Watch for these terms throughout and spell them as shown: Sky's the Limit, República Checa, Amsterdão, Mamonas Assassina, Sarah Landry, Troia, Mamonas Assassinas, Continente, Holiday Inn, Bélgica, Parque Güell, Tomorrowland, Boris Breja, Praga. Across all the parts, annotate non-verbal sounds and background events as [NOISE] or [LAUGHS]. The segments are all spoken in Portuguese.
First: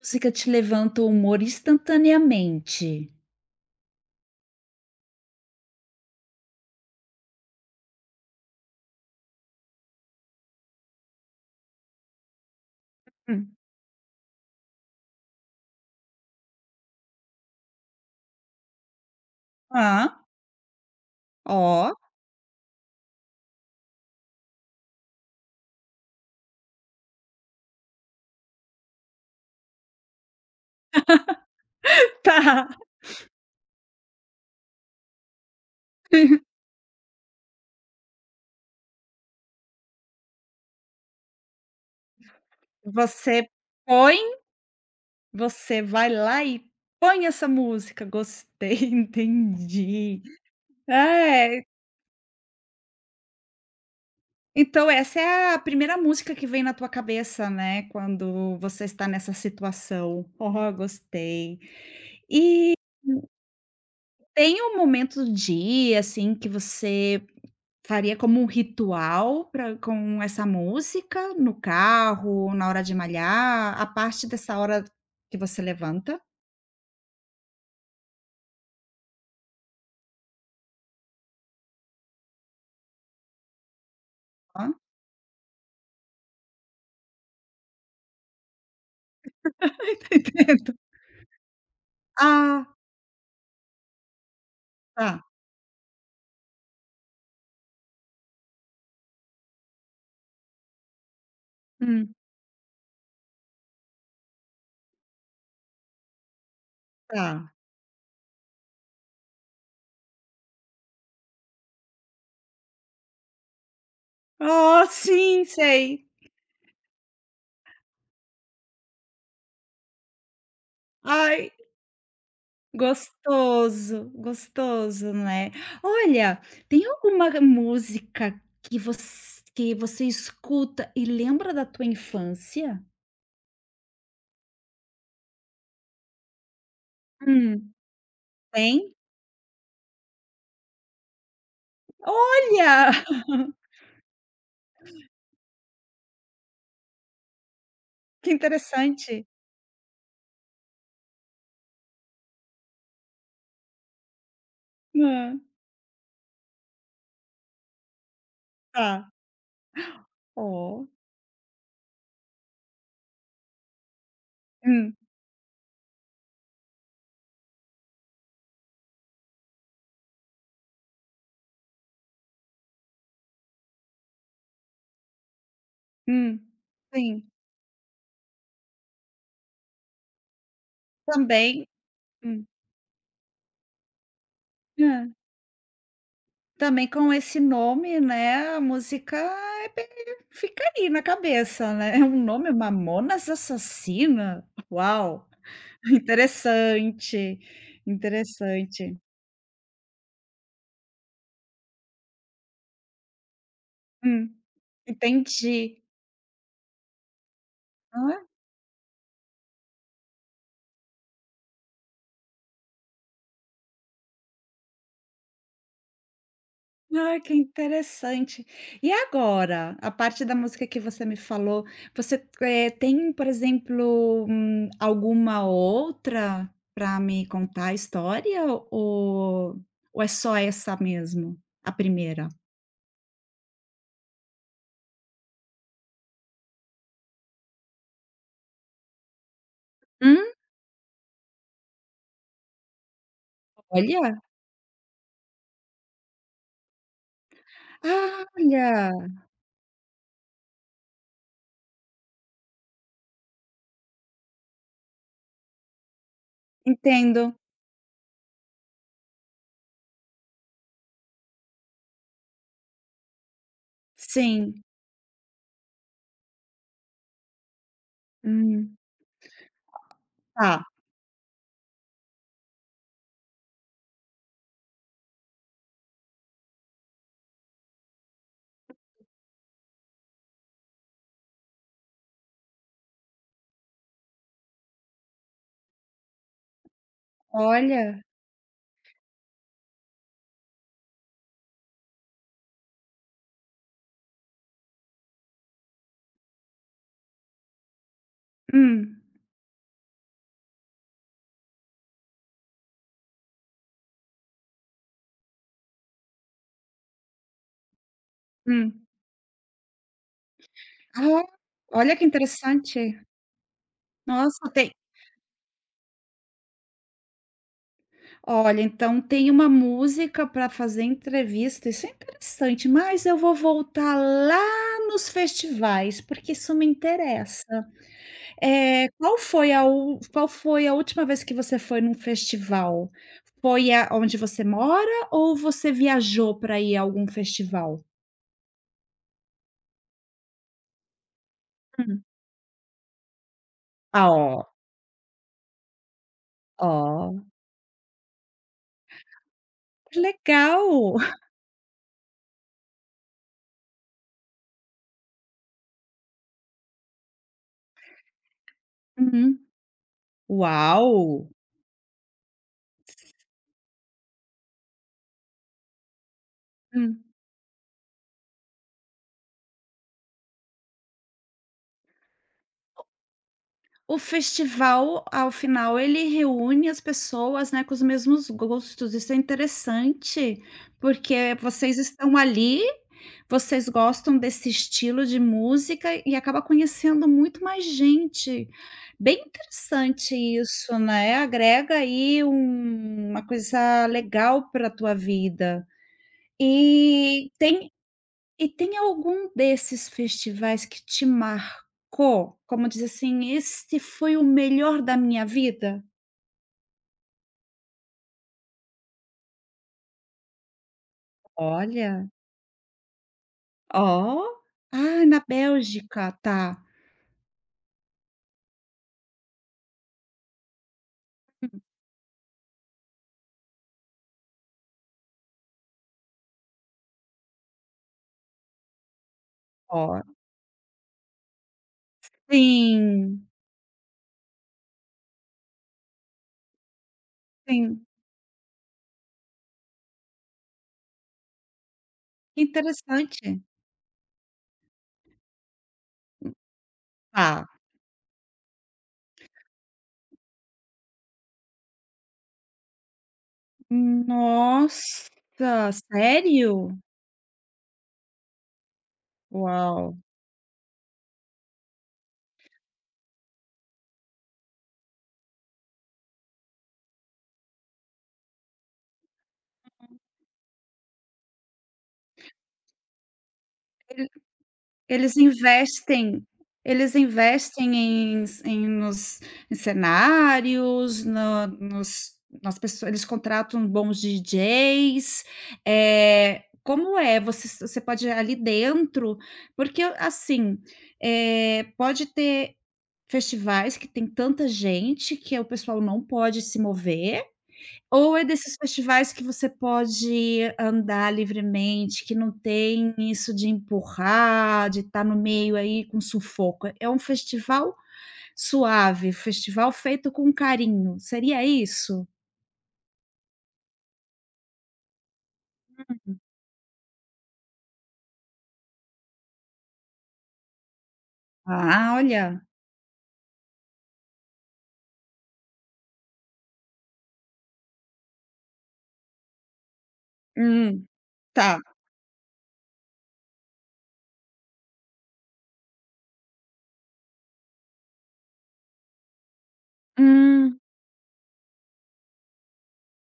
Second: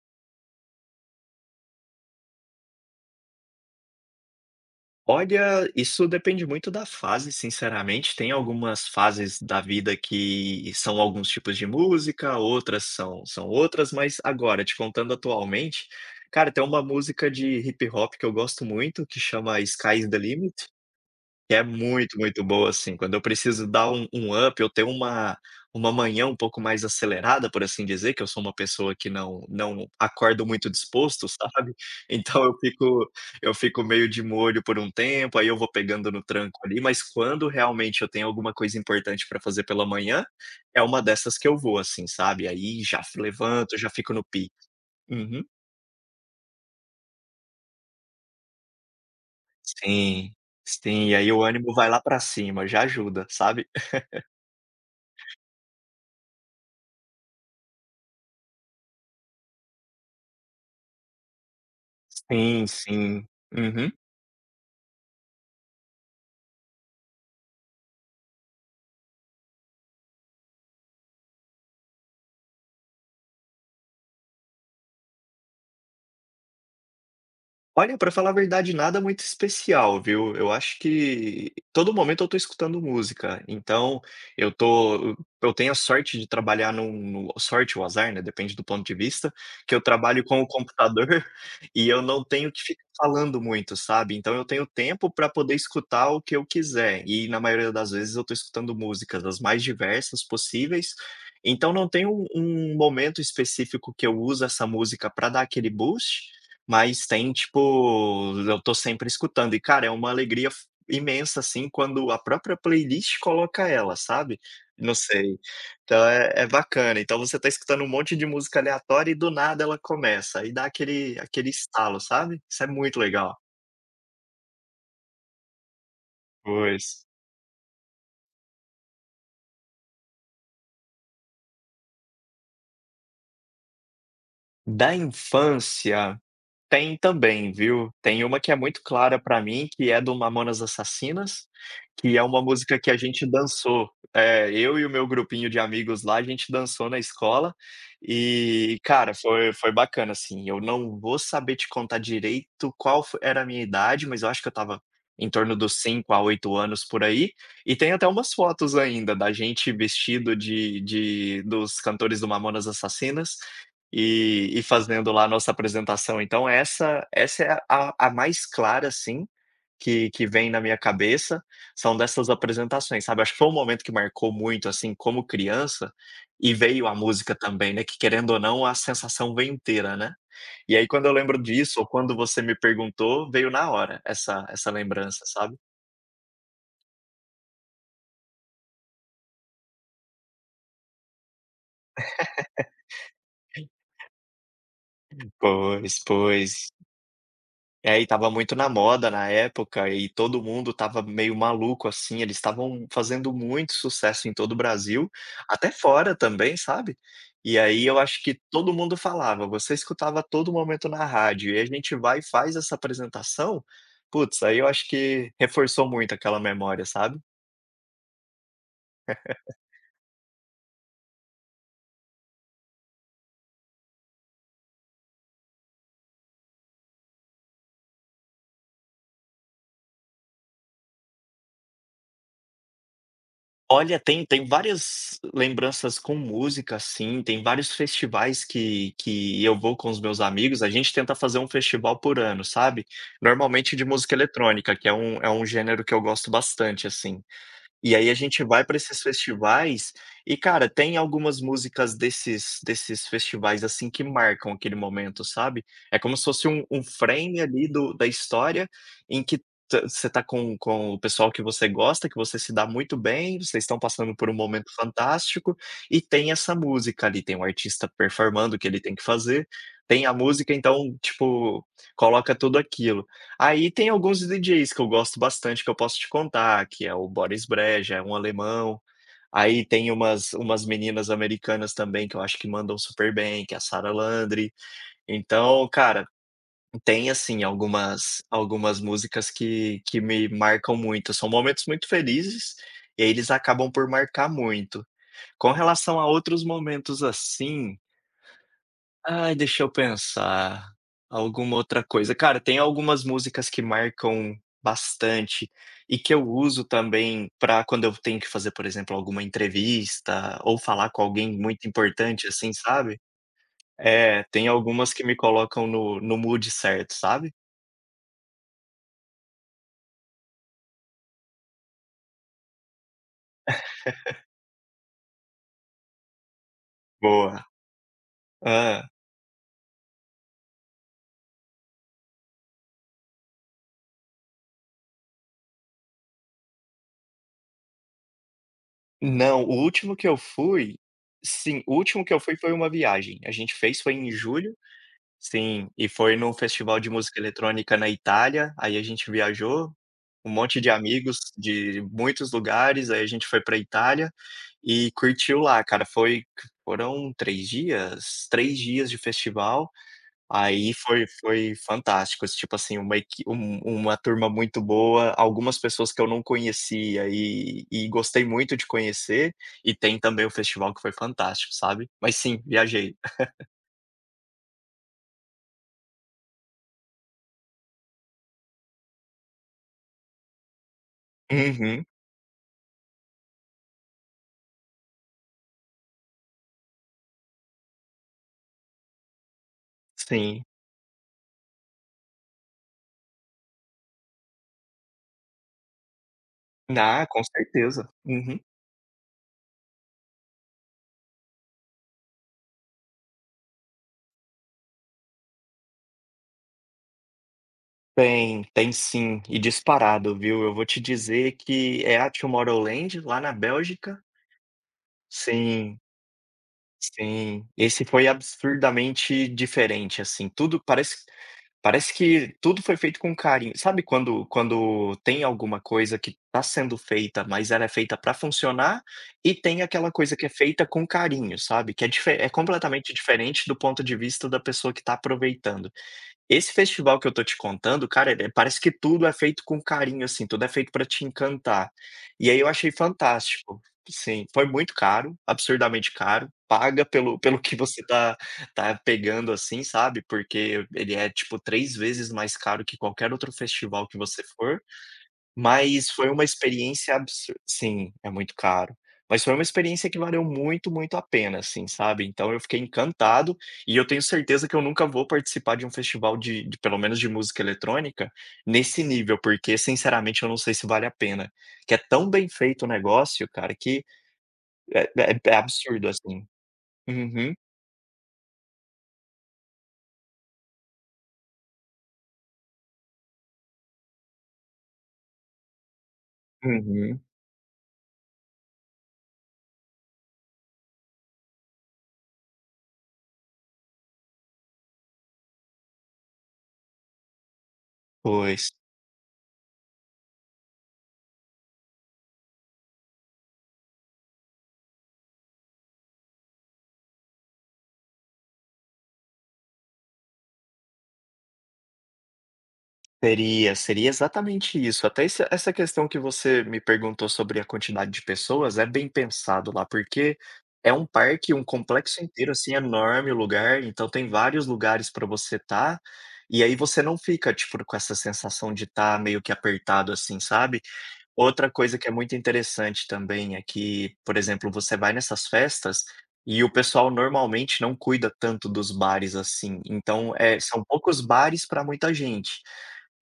Música te levanta o humor instantaneamente. Olha, isso depende muito da fase, sinceramente. Tem algumas fases da vida que são alguns tipos de música, outras são Hum. outras, mas agora, te contando atualmente, cara, tem uma música de hip hop que eu gosto muito, que chama Sky's Hã. the Limit. Que é Ó, muito, muito boa, assim. Quando eu preciso dar um up, eu tenho uma manhã um pouco mais acelerada, por assim dizer, que eu sou uma pessoa que não acordo muito disposto, [LAUGHS] sabe. [LAUGHS] Então eu tá. fico eu fico meio de molho por um tempo, aí eu vou pegando no tranco ali, mas quando realmente eu tenho alguma coisa importante para fazer pela manhã, é uma dessas que eu vou, assim, sabe. Aí já f Você levanto, já fico põe, no pique. Uhum. você vai lá e põe essa música. Gostei, [LAUGHS] entendi. Sim, sim. E aí o É, ânimo vai lá para cima, já ajuda, sabe. então essa é a primeira música que vem na tua cabeça, né, quando você está nessa situação. Oh, gostei. Sim, E sim. Uhum. tem um momento do dia, assim, que você faria como um ritual pra com essa música no carro, na hora de malhar, a parte dessa hora que você levanta, Olha, para falar a verdade, nada muito especial, viu. Eu acho que todo momento eu tô escutando música, então eu hã? tô eu tenho a sorte de trabalhar num, no sorte ou azar, né, depende do ponto de vista, que eu Tá trabalho com o entendendo. [LAUGHS] computador [LAUGHS] e eu não tenho que Ah, ficar falando muito, sabe. Então eu tenho tempo tá. para poder escutar o que eu quiser e na maioria das vezes eu tô escutando músicas as mais diversas possíveis, então não tem Hum. um momento específico que eu uso essa música para dar aquele boost, mas tem, Tá. tipo, eu tô sempre escutando e, cara, é uma alegria f imensa, assim, quando a própria playlist coloca ela, sabe. Oh, Não sei, sim, então sei. é bacana. Então você tá escutando um monte de música aleatória e do nada ela começa, e dá aquele Ai, estalo, sabe. Isso é muito legal. gostoso, gostoso, né. Olha, tem Pois. alguma música que você que você escuta e lembra da tua infância? Da infância. Tem também, Hum. viu. Tem uma que é muito Tem? clara pra mim, que é do Mamonas Assassinas, que é uma música que Olha, a [LAUGHS] gente dançou. É, eu e o meu grupinho de amigos lá, a gente dançou na escola que e, cara, interessante. foi bacana, assim. Eu não vou saber te contar direito qual fo era a minha idade, mas eu acho que eu estava em Hã. torno dos 5 a 8 anos, por aí. E tem até umas fotos Tá. ainda da gente vestido de Oh. de dos cantores do Mamonas Assassinas e Hum, fazendo lá a nossa apresentação. Então essa é a mais clara, assim, que vem na minha cabeça, são dessas apresentações, sabe. Acho que foi um momento que marcou muito, assim, como criança, hum. e veio a Sim, música também, né, que querendo ou não, a sensação vem inteira, né. E aí quando eu lembro também. disso, ou quando você Hum. me perguntou, veio na hora essa Hã. lembrança, sabe. Também com esse nome, né, a música é bem, fica aí na cabeça, né. É um nome Mamonas Assassina? Uau, [LAUGHS] Pois, pois. interessante, É, e tava muito na interessante. moda na época e todo mundo tava meio maluco, assim, eles estavam fazendo muito sucesso em Hum. todo o Brasil, até Entendi. fora também, sabe. E aí eu Ah. acho que todo mundo falava, você escutava a todo momento na rádio e a gente vai e faz essa apresentação, putz, aí eu acho que reforçou muito aquela memória, Ah, sabe. que interessante. E agora, a parte da música que você me falou, você, tem, por exemplo, alguma outra para me contar a história, ou é só essa mesmo, a primeira? Olha, tem várias lembranças com música, assim, tem vários festivais que eu vou com os meus Hum? amigos, a gente tenta fazer um festival por ano, sabe. Normalmente de música Olha, eletrônica, que é um gênero que eu gosto bastante, assim. E aí a ah, gente vai para olha, esses festivais e, cara, tem algumas músicas desses festivais, assim, que marcam aquele momento, sabe. É como se fosse um entendo. frame ali do da história em que ta você tá com o pessoal que você gosta, que você se dá muito bem, vocês estão passando por um Sim. momento fantástico, e tem essa música ali, tem um artista performando o que Hum, ele tem que fazer, tem a música, tá. então, tipo, coloca tudo aquilo. Aí tem alguns DJs que eu gosto bastante, que eu posso te contar, que é o Boris Breja, é um alemão. Aí tem umas meninas americanas também que eu acho que mandam super bem, que é a Sarah Landry. Então, cara, tem assim Olha. algumas músicas que me marcam muito. São momentos muito felizes, e aí eles acabam por marcar muito. Com relação a outros momentos assim. Hum, Ai, deixa eu pensar. Alguma outra coisa. Cara, tem algumas músicas que marcam bastante e que eu uso também para quando eu tenho que fazer, por hum. exemplo, alguma entrevista ou falar com Ah, alguém muito olha que importante, assim, sabe. interessante. É, tem Nossa, tem. algumas que me colocam no mood certo, sabe. Olha, então tem uma música para fazer entrevista, isso é interessante, mas eu vou voltar lá nos festivais, porque isso me interessa. Boa. Ah, É, qual foi a última vez que você foi num festival? Foi a onde você mora ou você viajou para ir a algum festival? não, o último que eu fui, sim, o Hum. último que eu fui foi uma viagem. A gente fez foi Ah, em ó, julho. Sim, e foi num festival de ó, música eletrônica na Itália, aí a gente viajou, que um monte de legal. amigos [LAUGHS] de muitos lugares, aí a gente foi pra Itália e curtiu lá, cara. Foi Foram 3 dias? 3 dias de Uhum. festival, aí foi Uau! foi fantástico, tipo assim, uma equi um uma turma muito boa, algumas pessoas que eu não Hum. conhecia e gostei muito de conhecer, e tem também o festival que foi fantástico, sabe. Mas sim, viajei. O festival, ao final, ele reúne as pessoas, né, com os mesmos gostos. Isso é interessante, porque vocês Uhum, estão ali, vocês gostam desse estilo de música e acaba conhecendo muito mais gente. Bem interessante sim. isso, né? Agrega aí uma coisa legal para a tua vida. Ah, com E tem certeza. Uhum. e tem algum desses festivais que te marcou? Como diz assim: "Este foi o melhor da minha vida"? Tem, tem sim, e disparado, viu. Eu vou te dizer que é Olha, a Tomorrowland, lá na Bélgica, ó. Ah, na sim, Bélgica, tá. sim. Esse foi absurdamente diferente, assim, tudo parece parece que tudo foi feito com carinho. Sabe quando tem alguma coisa que está sendo feita, mas ela é feita para funcionar, e tem aquela Ó. coisa que é feita com carinho, sabe, que é dife é completamente Sim, diferente do ponto de vista da pessoa que está aproveitando. Esse festival que eu tô te sim. contando, cara, parece que tudo é feito com carinho, assim, tudo é feito pra te encantar. E aí Que eu achei interessante. fantástico. Sim, foi muito caro, absurdamente caro, paga pelo Tá. que você tá pegando, assim, sabe, porque ele é, tipo, 3 vezes mais caro que qualquer outro festival que você for. Nossa, Mas foi uma sério? experiência absu sim, é muito caro. Mas foi uma experiência Uau. que valeu muito, muito a pena, assim, sabe. Então eu fiquei encantado, e eu tenho certeza que eu nunca vou participar de um festival de pelo menos de música eletrônica, nesse nível, porque sinceramente eu não sei se vale a pena. Que é tão bem feito o negócio, cara, que é Eles é é absurdo, assim. investem eles Uhum, investem em nos em cenários, na nos, nas pessoas, eles contratam bons DJs, como uhum. é? Você pode ir ali dentro porque assim, pode ter festivais que tem tanta gente que o pessoal não pode se mover, ou é Pois. desses festivais que você pode andar livremente, que não tem isso de empurrar, de estar no meio aí com sufoco. É um festival suave, festival feito com carinho, seria isso? Seria, seria exatamente isso. Até esse essa questão que você me perguntou sobre a quantidade de pessoas é bem pensado lá, porque é um parque, um Ah, complexo inteiro, olha. assim, enorme o lugar, então tem vários lugares para você estar, e aí você não fica, tipo, com essa sensação de estar meio que apertado, assim, sabe. Hum, Outra tá. coisa que é muito interessante também é que, por exemplo, você vai nessas festas e o pessoal normalmente não cuida tanto dos bares, assim, então, Hum, são poucos bares para muita gente.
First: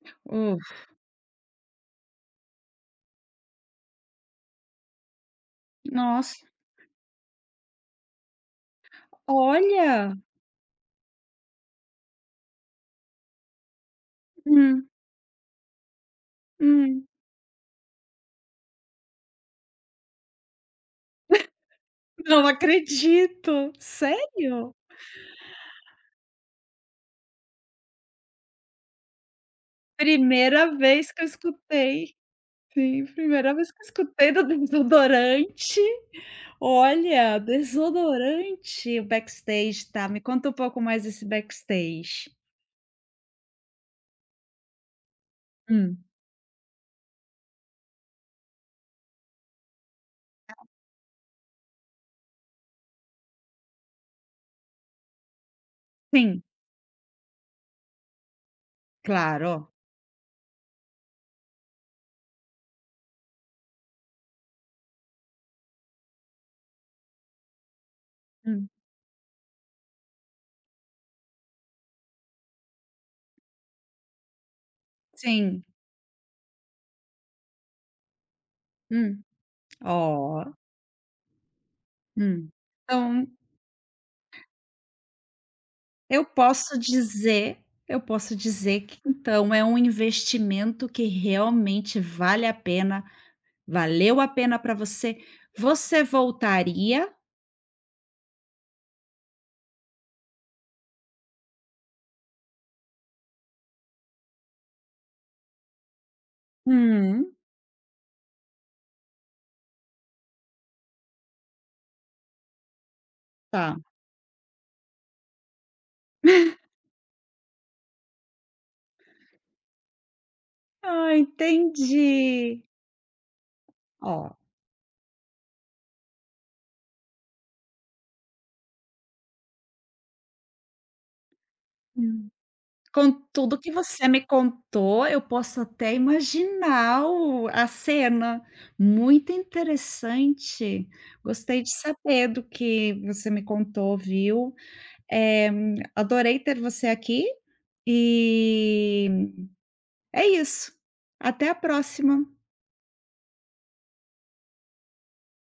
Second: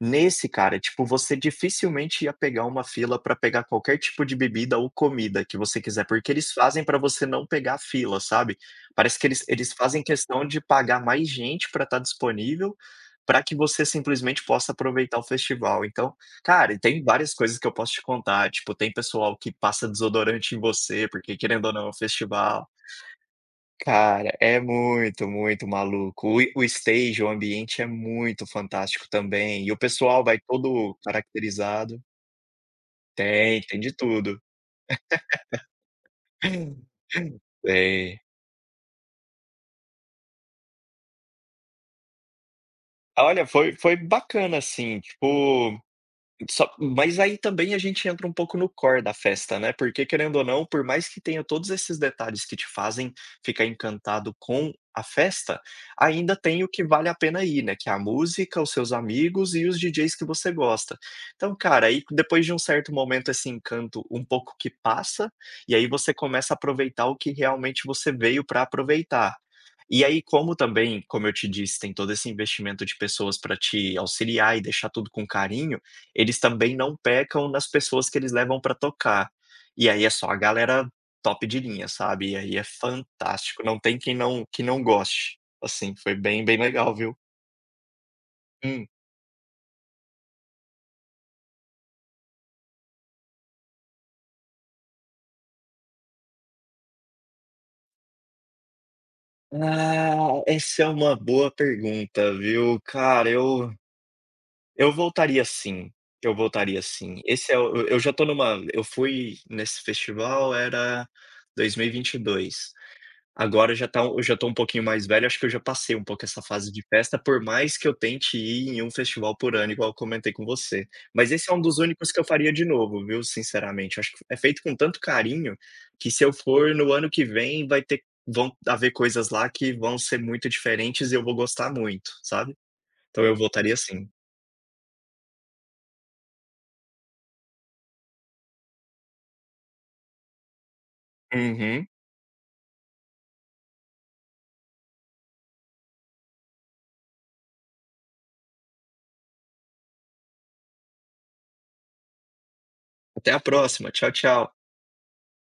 Nesse, uh, cara, tipo, você dificilmente ia pegar uma fila para pegar qualquer tipo de bebida ou comida que você quiser, porque nossa. eles fazem para você não pegar fila, sabe. Parece que eles fazem Olha. questão de pagar mais gente para estar disponível, para que você simplesmente possa Hum, aproveitar o festival. Então, cara, e tem hum. várias coisas que eu posso te contar, tipo, tem pessoal que passa desodorante em você, porque querendo ou não é um Não festival. acredito. Cara, é Sério? muito, muito maluco. O stage, o ambiente é muito fantástico também, e o pessoal vai Primeira todo vez que eu caracterizado. escutei. Sim, primeira Tem, vez tem que eu de escutei tudo. do desodorante. [LAUGHS] Olha, Tem. desodorante, o backstage, tá, me conta um pouco mais desse backstage. Olha, foi bacana, assim, tipo. Hum, Só mas aí também a gente entra um pouco no core da festa, né, porque querendo ou não, por mais que tenha todos esses detalhes que te fazem ficar encantado com a festa, ainda sim, tem o que vale a pena ir, né, que é a música, os seus amigos e claro. os DJs que você gosta. Então, cara, aí depois de um certo momento esse encanto um pouco que passa, e aí você começa a aproveitar o que realmente você veio para Hum, aproveitar. E aí, como também, como eu te disse, tem todo esse investimento de pessoas para te auxiliar e deixar tudo com sim, carinho, eles também não pecam nas pessoas que eles levam pra hum, tocar. E aí é só a ó, galera top de linha, sabe. E hum. aí é Então, fantástico, não tem quem não que não goste. Assim, foi eu bem, bem posso legal, viu. dizer eu posso dizer Hum. que então é um investimento que realmente vale a pena, valeu a pena para você. Você voltaria? Ah, essa é uma boa pergunta, viu. Cara, eu voltaria sim, eu voltaria sim. Hum, Esse é o eu já tô numa eu fui nesse festival era 2022. Agora tá. Eu já tô um pouquinho mais velho, acho que eu já passei um pouco essa fase de festa, por mais que eu tente ir em um festival por ano, igual eu comentei com você. Ah, Mas esse é um dos únicos que eu faria entendi. de novo, viu, sinceramente. Acho que Ó. é feito com tanto carinho, que se eu for no ano que vem, vai ter vão haver coisas lá que vão ser muito diferentes e eu vou gostar muito, Hum. sabe. Com Então eu tudo que voltaria sim. você me contou, eu posso até imaginar o a cena. Muito interessante. Gostei de Uhum. saber do que você me contou, viu. Eh, adorei ter você aqui e é isso. Até a próxima. Até a próxima. Tchau, tchau.